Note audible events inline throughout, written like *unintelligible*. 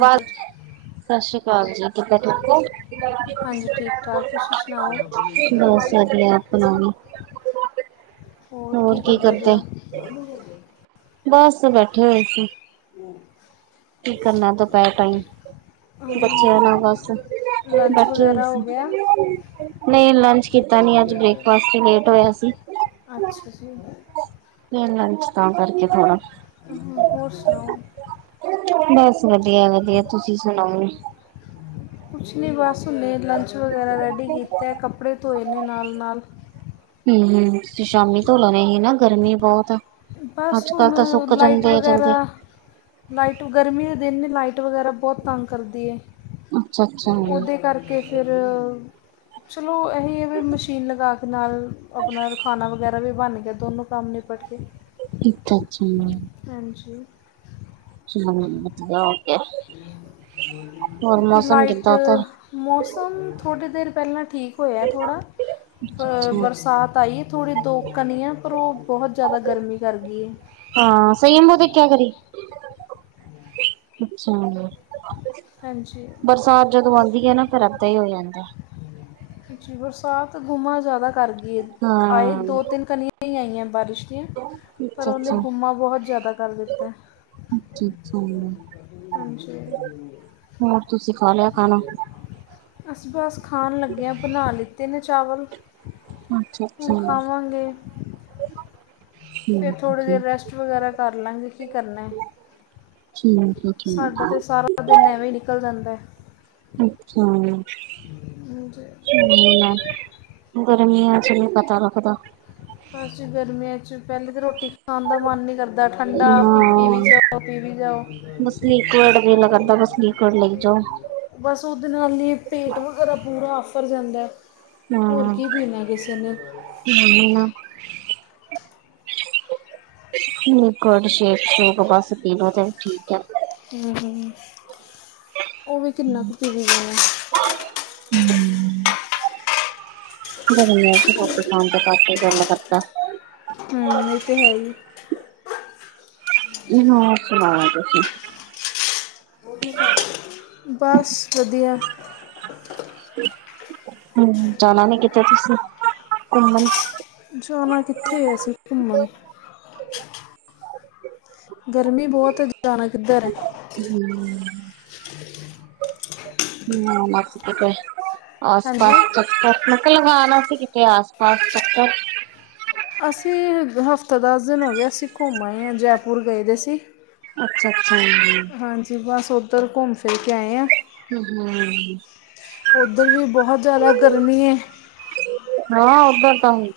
ਬਸ ਸਤਿ ਸ਼੍ਰੀ ਅਕਾਲ ਜੀ, ਕਿਦਾ ਠੀਕ ਓ। *unintelligible* ਹਾਂਜੀ ਠੀਕ ਠਾਕ ਤੁਸੀਂ ਸੁਣਾਓ ਬਸ ਵਧੀਆ। *unintelligible* ਹੋਰ ਕੀ ਕਰਦੇ? ਬਸ ਬੈਠੇ ਹੋਏ ਸੀ। ਹੂੰ। ਕੀ ਕਰਨਾ ਦੁਪਹਿਰ ਟਾਈਮ, ਬੱਚਿਆਂ ਨਾਲ ਬਸ ਲੰਚ ਬਾਕੀ। ਵਗੈਰਾ ਹੋ ਗਿਆ ਨਈ ਲੰਚ ਕੀਤਾ ਨੀ, ਅੱਜ ਬ੍ਰੇਕਫਾਸਟ ਇ ਲੇਟ ਹੋਇਆ ਸੀ। ਅੱਛਾ ਜੀ। ਨੀ ਲੰਚ ਤਾਂ ਕਰਕੇ ਥੋੜਾ ਹੋਰ ਸੁਣਾਓ ਬਸ ਵਧੀਆ ਵਧੀਆ ਤੁਸੀਂ ਸੁਣਾਓ ਕੁਛ ਨਹੀਂ ਬਸ ਹੁਨੇ ਲੰਚ ਵਗੈਰਾ ਰੈਡੀ ਕੀ ਕਿਤਾ ਕੱਪੜੇ ਧੋਏ ਨੇ ਨਾਲ ਨਾਲ ਹੁ ਹੁ ਤੁਸੀ ਸ਼ਾਮੀ ਧੋ ਲੈਣੇ ਸੀ ਨਾ ਗਰਮੀ ਬਹੁਤ ਆ। ਬਸ ਅੱਜ ਕੱਲ੍ਹ ਹੁਣ ਤਾਂ ਸੁੱਕ ਲਾਈਟ ਜਾਂਦੇ ਆ ਵਗੈਰਾ, ਜਲਦੀ ਲਾਈਟ ਗਰਮੀ ਦੇ ਦਿਨ ਵੀ ਲਾਈਟ ਵਗੈਰਾ ਬਹੁਤ ਤੰਗ ਕਰਦੀ ਐ ਅੱਛਾ ਅੱਛਾ ਉਹਦੇ ਕਰ ਕੇ ਫੇਰ ਚਲੋ ਏਹੀ ਐ ਵੀ ਮਸ਼ੀਨ ਲਗਾ ਕੇ ਨਾਲ ਆਪਣਾ ਖਾਣਾ ਵਗੈਰਾ ਵੀ ਬਣ ਗਿਆ ਦੋਨੋਂ ਕੰਮ ਨਿਪਟ ਗੇ। ਅੱਛਾ-ਅੱਛਾ। ਹਾਂਜੀ। *unintelligible* ਕਿਉਂਕਿ ਲਾਈਟ, ਮੌਸਮ ਥੋੜ੍ਹੀ ਦੇਰ ਪਹਿਲਾ ਠੀਕ ਹੋਇਆ ਥੋੜ੍ਹਾ ਆ ਬਰਸਾਤ ਆਈ ਹੈ ਥੋੜ੍ਹੀ ਦੋ ਕਨੀਆ ਐ ਪਰ ਉਹ ਬਹੁਤ ਜ਼ਿਆਦਾ ਗਰਮੀ ਕਰ ਗਈ ਏ। ਹਾਂ ਸਹੀਮ ਬੋਤ ਦੇਖੀਆ ਕਰੀ, ਅੱਛਾ। ਹਾਂਜੀ ਬਰਸਾਤ ਜਦੋਂ ਆਂਦੀ ਏ ਨਾ ਫੇਰ ਐਦਾ ਹੀ ਹੋ ਜਾਂਦਾ। ਜੀ ਬਰਸਾਤ ਗੁਮਾਂ ਜ਼ਿਆਦਾ ਕਰਦੀ ਏ, ਆਏ ਹਾਂ ਦੋ-ਤਿੰਨ ਕਣੀਆਂ ਛਿੱਟਾ ਹਿ ਆਇਆ ਬਾਰਿਸ਼ ਦੀਆਂ ਪਰ ਅੱਛਾ ਉਹਨੇ ਅੱਛਾ ਹੁਮ ਬਹੁਤ ਜ਼ਿਆਦਾ ਕਰ ਦਿੱਤਾ। ਅੱਛਾ ਅੱਛਾ ਹਾਂਜੀ ਹੋਰ ਤੁਸੀਂ ਖਾ ਲਿਆ ਖਾਣਾ ਅਸੀਂ ਬਸ ਖਾਣ ਲੱਗੇ ਆਂ, ਬਣਾ ਲਿੱਤੇ ਨੇ ਚਾਵਲ। ਅੱਛਾ ਹੁ ਅੱਛਾ ਖਾਵਾਂਗੇ। ਫਿਰ ਠੀਕ ਹੈ ਥੋੜ੍ਹੀ ਦੇਰ ਜੀ ਰੈਸਟ ਵਗੈਰਾ ਕਰਲਾਗੇ। ਕੀ ਕਰਨੈ, ਠੀਕ ਹੈ ਠੀਕ ਸਾਡਾ ਹੈ ਤੇ ਸਾਰਾ ਦਿਨ ਐਵੇ ਈ ਨਿਕਲ ਜਾਦੈ। ਅੱਛਾ। ਹੂੰ ਹਾਂਜੀ। *unintelligible* ਗਰਮੀਆ ਚ ਨੀ ਪਤਾ ਲਗਦਾ। ਅਸੀਂ ਗਰਮੀਆਂ ਚ ਪਹਿਲੇ ਤਾਂ ਰੋਟੀ ਖਾਣ ਦਾ ਮਨ ਨੀ ਕਰ ਦਾ ਠੰਡਾ ਪੀ ਹਾਂ ਵੀ ਜਾਓ- ਪੀ ਵੀ ਜਾਓ। ਬਸ ਲੀਕੂਅਡ ਦਿਲ ਕਰਦਾ, ਬਸ ਲੀਕੂਅਡ ਲਈ ਜਾਓ। ਬਸ ਓਦੇ ਨਾਲ ਈ ਪੇਟ ਵਗੈਰਾ, ਪੂਰਾ ਆਫ਼ਰ ਜਾਂਦਾ ਏ। ਹੋਰ ਹਾਂ ਕੀ ਪੀਨਾ ਹੈ, ਕਿਸੇ ਨੇੇ। *unintelligible* ਨਾ ਲਿਕੂਅਡ ਸ਼ੇਕ- ਸ਼ੂਕ ਬਸ ਪਿਲੋ ਤੇ ਠੀਕ ਐ। ਹੂੰ, ਓ ਵੀ ਕਿੰਨਾ ਕੁ ਪੀ ਲਈਦਾ ਏ। ਹੂੰ। *unintelligible* ਕਰਕੇ ਗੱਲ ਕਰਦਾ ਹੂੰ ਏ ਤੇ, ਹੈ ਈ। ਨੀ ਹਾ ਹੋਰ ਸੁਣਾਓ ਤੁਸੀਂ? ਬਸ ਵਧੀਆ। ਹੂੰ, ਜਾਣਾ ਨੀ ਕਿਤੇ ਤੁਸੀਂ ਘੁੰਮਣ? ਜਾਣਾ ਕਿੱਥੇ ਐ ਅਸੀਂ ਘੁੰਮਣ। ਗਰਮੀ ਬੋਤ ਐ ਜਾਣਾ ਕਿੱਧਰ ਐ। ਹੂੰ। ਆਸ ਹਾਂਜੀ ਪਾਸ *inaudible* *unintelligible* ਲਗਾਣਾ ਸੀ ਕਿਤੇ ਆਸ ਪਾਸ ਚੱਕਰ ਅਸੀਂ ਹਫ਼ਤਾ ਦਸ ਦਿਨ ਹੋਗੇ। ਅਸੀਂ ਘੁੰਮਨ ਆ ਜੈਪੁਰ ਗਏ ਦੇ ਸੀ। ਅੱਛਾ-ਅੱਛਾ ਹਾਂਜੀ। ਹਾਂਜੀ ਬਸ ਓਧਰ ਘੁੰਮ ਫਿਰ ਕੇ ਆਏ ਆ। ਹੂੰ-ਹੂੰ। ਓਧਰ ਵੀ ਬੋਹਤ ਜਾਦਾ ਗਰਮੀ ਏ। ਹਾਂ ਓਦਰ ਤਾ ਹੀ।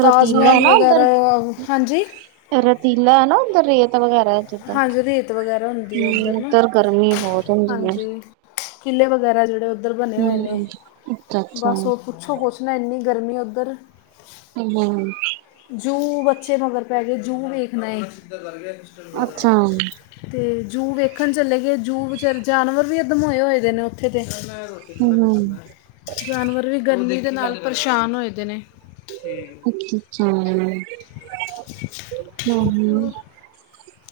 ਤਾਜ ਰਤੀਲਾ ਐ ਮਹਿਲ ਨਾ ਉੱਧਰ। ਵਗੈਰਾ, ਹਾਂਜੀ। ਰਤੀਲਾ ਐ ਨਾ ਓਦਰ ਰੇਤ ਵਗੈਰਾ। ਜਿੱਦਾਂ। ਹਾਂਜੀ ਰੇਤ ਵਗੈਰਾ ਹੁੰਦੀ ਏ, ਹੂੰ, ਔਧਰ ਨਾ ਉੱਧਰ ਗਰਮੀ ਬਹੁਤ ਹੁੰਦੀ ਐ। ਹਾਂਜੀ। ਕਿਲੇ ਵਗੈਰਾ ਜੇੜੇ ਓਧਰ ਬਣੇ ਹੋਏ ਨੇ, ਹੂੰ, ਅੱਛਾ-ਅੱਛਾ, ਬਸ ਔ ਪੁੱਛੋ ਕੋਛ ਨਾ, ਇੰਨੀ ਗਰਮੀ ਏ ਔਧਰ। ਕਈ ਜਾਨ *unintelligible* ਜੂ ਬੱਚੇ ਮਗਰ ਪੈ, ਗਏ ਜੂ ਵੇਖਣਾ ਏ। ਅੱਛਾ। ਹੂੰ, ਅੱਛਾ-ਅੱਛਾ, ਤੇ ਜੂ ਵੇਖਣ ਚਲੇੇ ਗਏ। ਜੂ ਵਿਚਾਰੇ ਜਾਨਵਰ ਵੀ ਅੱਧਮੋਏ ਹੋਏ ਦੇ ਨੇ ਔਥੇ ਤੇ। ਰੋਟੀ ਖਾਲਾ ਫੇਰ ਹੂੰ-ਹੂੰ। ਚਲਨਾ ਐ। ਜਾਨਵਰ ਵੀ ਗਰਮੀ ਦੇ ਨਾਲ ਪਰੇਸ਼ਾਨ ਹੋਏ ਦੇ ਨੇ। *inaudible* ਹੂੰ-ਹੂੰ ਹੋਰ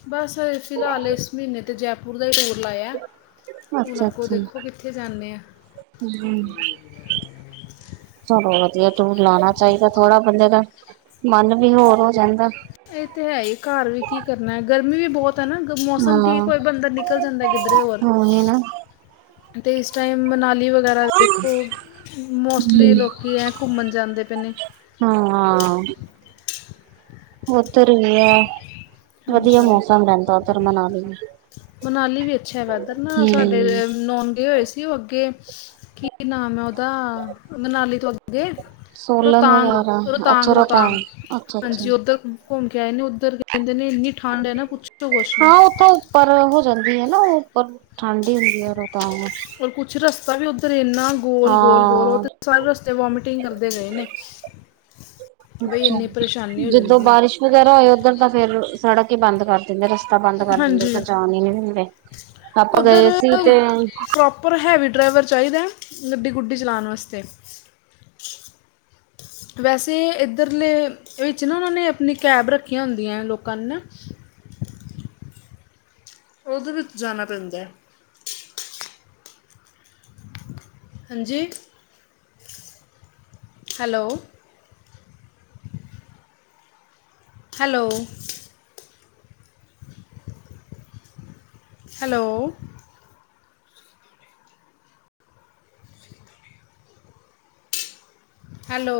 ਬਸ ਫਿਲਹਾਲ ਏਸ ਮੀਨੇ ਤੇ, ਜੈਪੁਰ ਦਾ ਈ ਟੂਰ ਲਾਇਆ ਏ। ਹੁਣ ਅੱਗੋਂ ਅੱਛਾ-ਅੱਛਾ, ਦੇਖੋ, ਕਿੱਥੇ ਜਾਂਦੇ ਆ। ਹੂੰ, ਚਲੋ ਵਧੀਆ। ਟੂਰ ਲਾਣਾ ਵੀ ਚਾਈਦਾ ਥੋੜਾ ਬੰਦੇ ਦਾ ਮਨ ਵੀ ਹੋਰ ਹੋ ਜਾਂਦਾ। ਏ ਤੇ ਹੈ ਈ, ਘਰ ਵੀ ਕੀ ਕਰਨਾ ਏ ਗਰਮੀ ਵੀ ਬੋਤ ਇਕ ਤਾ ਨਾ ਮੌਸਮ ਠੀਕ ਹਾਂ, ਹੋਏ ਬੰਦਾ ਨਿਕਲ ਜਾਂਦਾ ਕਿੱਧਰੇ ਹੋਰ। ਉਹੀ ਨਾ। ਤੇ ਇਸ ਟਾਈਮ ਮਨਾਲੀ ਵਗੈਰਾ ਦੇੇਖੋ। ਮੋਸਟਲੀ ਹੂੰ, ਲੋਕੀ ਐ ਘੁੰਮਣ ਜਾਂਦੇ ਪਏ ਨੇ। ਹੂੰ ਹਾਂ। ਓਧਰ ਵੀ ਆ, ਵਧੀਆ ਹਾਂਜੀ ਮੌਸਮ ਰੈਂਦਾ ਓਧਰ ਮਨਾਲੀ ਵੀ। ਮਨਾਲੀ ਵੀ ਅੱਛਾ ਹੈ ਵੈਦਰ ਨਾ, ਸਾਡੇ ਨੋਨ ਗਏ ਹੋਏ ਸੀ। ਸੀ ਓਹ ਅੱਗੇ ਕੀ ਨਾਮ ਏ ਓਦਾ ਮਨਾਲੀ ਤੋਂ ਅੱਗੇ। ਸੋਲਨ ਰੋਤਾਂਗ, ਵਗੈਰਾ, ਰੋਤਾਂਗ, ਅੱਛਾ ਰੋਹਤਾਂਗ, ਰੋਤਾਂਗ, ਅੱਛਾ-ਅੱਛਾ। ਹਾਂਜੀ ਓਧਰ ਘੁੰਮ ਕੇ ਆਏ ਨੇ, ਔਧਰ ਕੈੰਦੇ ਨੇ ਇੰਨੀ ਠੰਡ ਹੈ ਨਾ ਪੁੱਛ ਹਾਂ, ਔਥੋਂ ਉੱਪਰ ਹੋ ਜਾਂਦੀ ਏ ਨਾ, ਉੱਪਰ ਠੰਢ ਹੀ ਹੁੰਦੀ ਐ ਰੋਤਾਂਗ। ਚੋਰਸਤਾ ਵੀ ਓਧਰ ਏਨਾ ਗੋਲ, ਗੋਲ, ਗੋਲ। ਹਾਂ ਔਤੇ ਸਾਰੇ ਰਸਤੇ ਵੋਮਟਿੰਗ ਕਰਦੇ ਗਏ ਨੇ। ਬਈ ਏਨੀ ਪਰੇਸ਼ਾਨੀ ਹੋ ਜਾਂਦੀ ਏ। ਵਗ਼ੈਰਾ ਹੋਏ ਓਧਰ ਦਾ ਫੇਰ ਸੜਕ ਹੀ ਬੰਦ ਕਰ ਕੈੰਦੈ ਰਸਤਾ ਬੰਦ ਕਰ ਦਿੰਦੇ ਹਾਂਜੀ ਓਧਰ ਜਾਣ ਈ ਨੀ ਦਿੰਦੇ। ਆਪਾਂ ਗਏ ਸੀ ਤੇ ਪਰ ਹੈਵੀ ਡਰਾਈਵਰ ਚਾਈਦਾ‌ ਗੱਡੀ-ਗੂੱਡੀ ਚਲਾਣ ਵਾਸਤੇ। ਵੈਸੇ ਏਧਰਲੇ ਇਹ ਵਿਚ ਨਾ ਓਨਾਂ ਨੇ ਅਪਣੀ ਕੈਬ ਰੱਖੀਆਂ ਹੁੰਦੀਆਂ ਲੋਕਾਂ ਨੇ ਨਾ ਓਹਦੇ ਵਿੱਚ ਜਾਣਾ ਪੈਂਦਾ। ਹਾਂਜੀ- ਹੈਲੋ। ਹੈਲੋ। Hello- hello-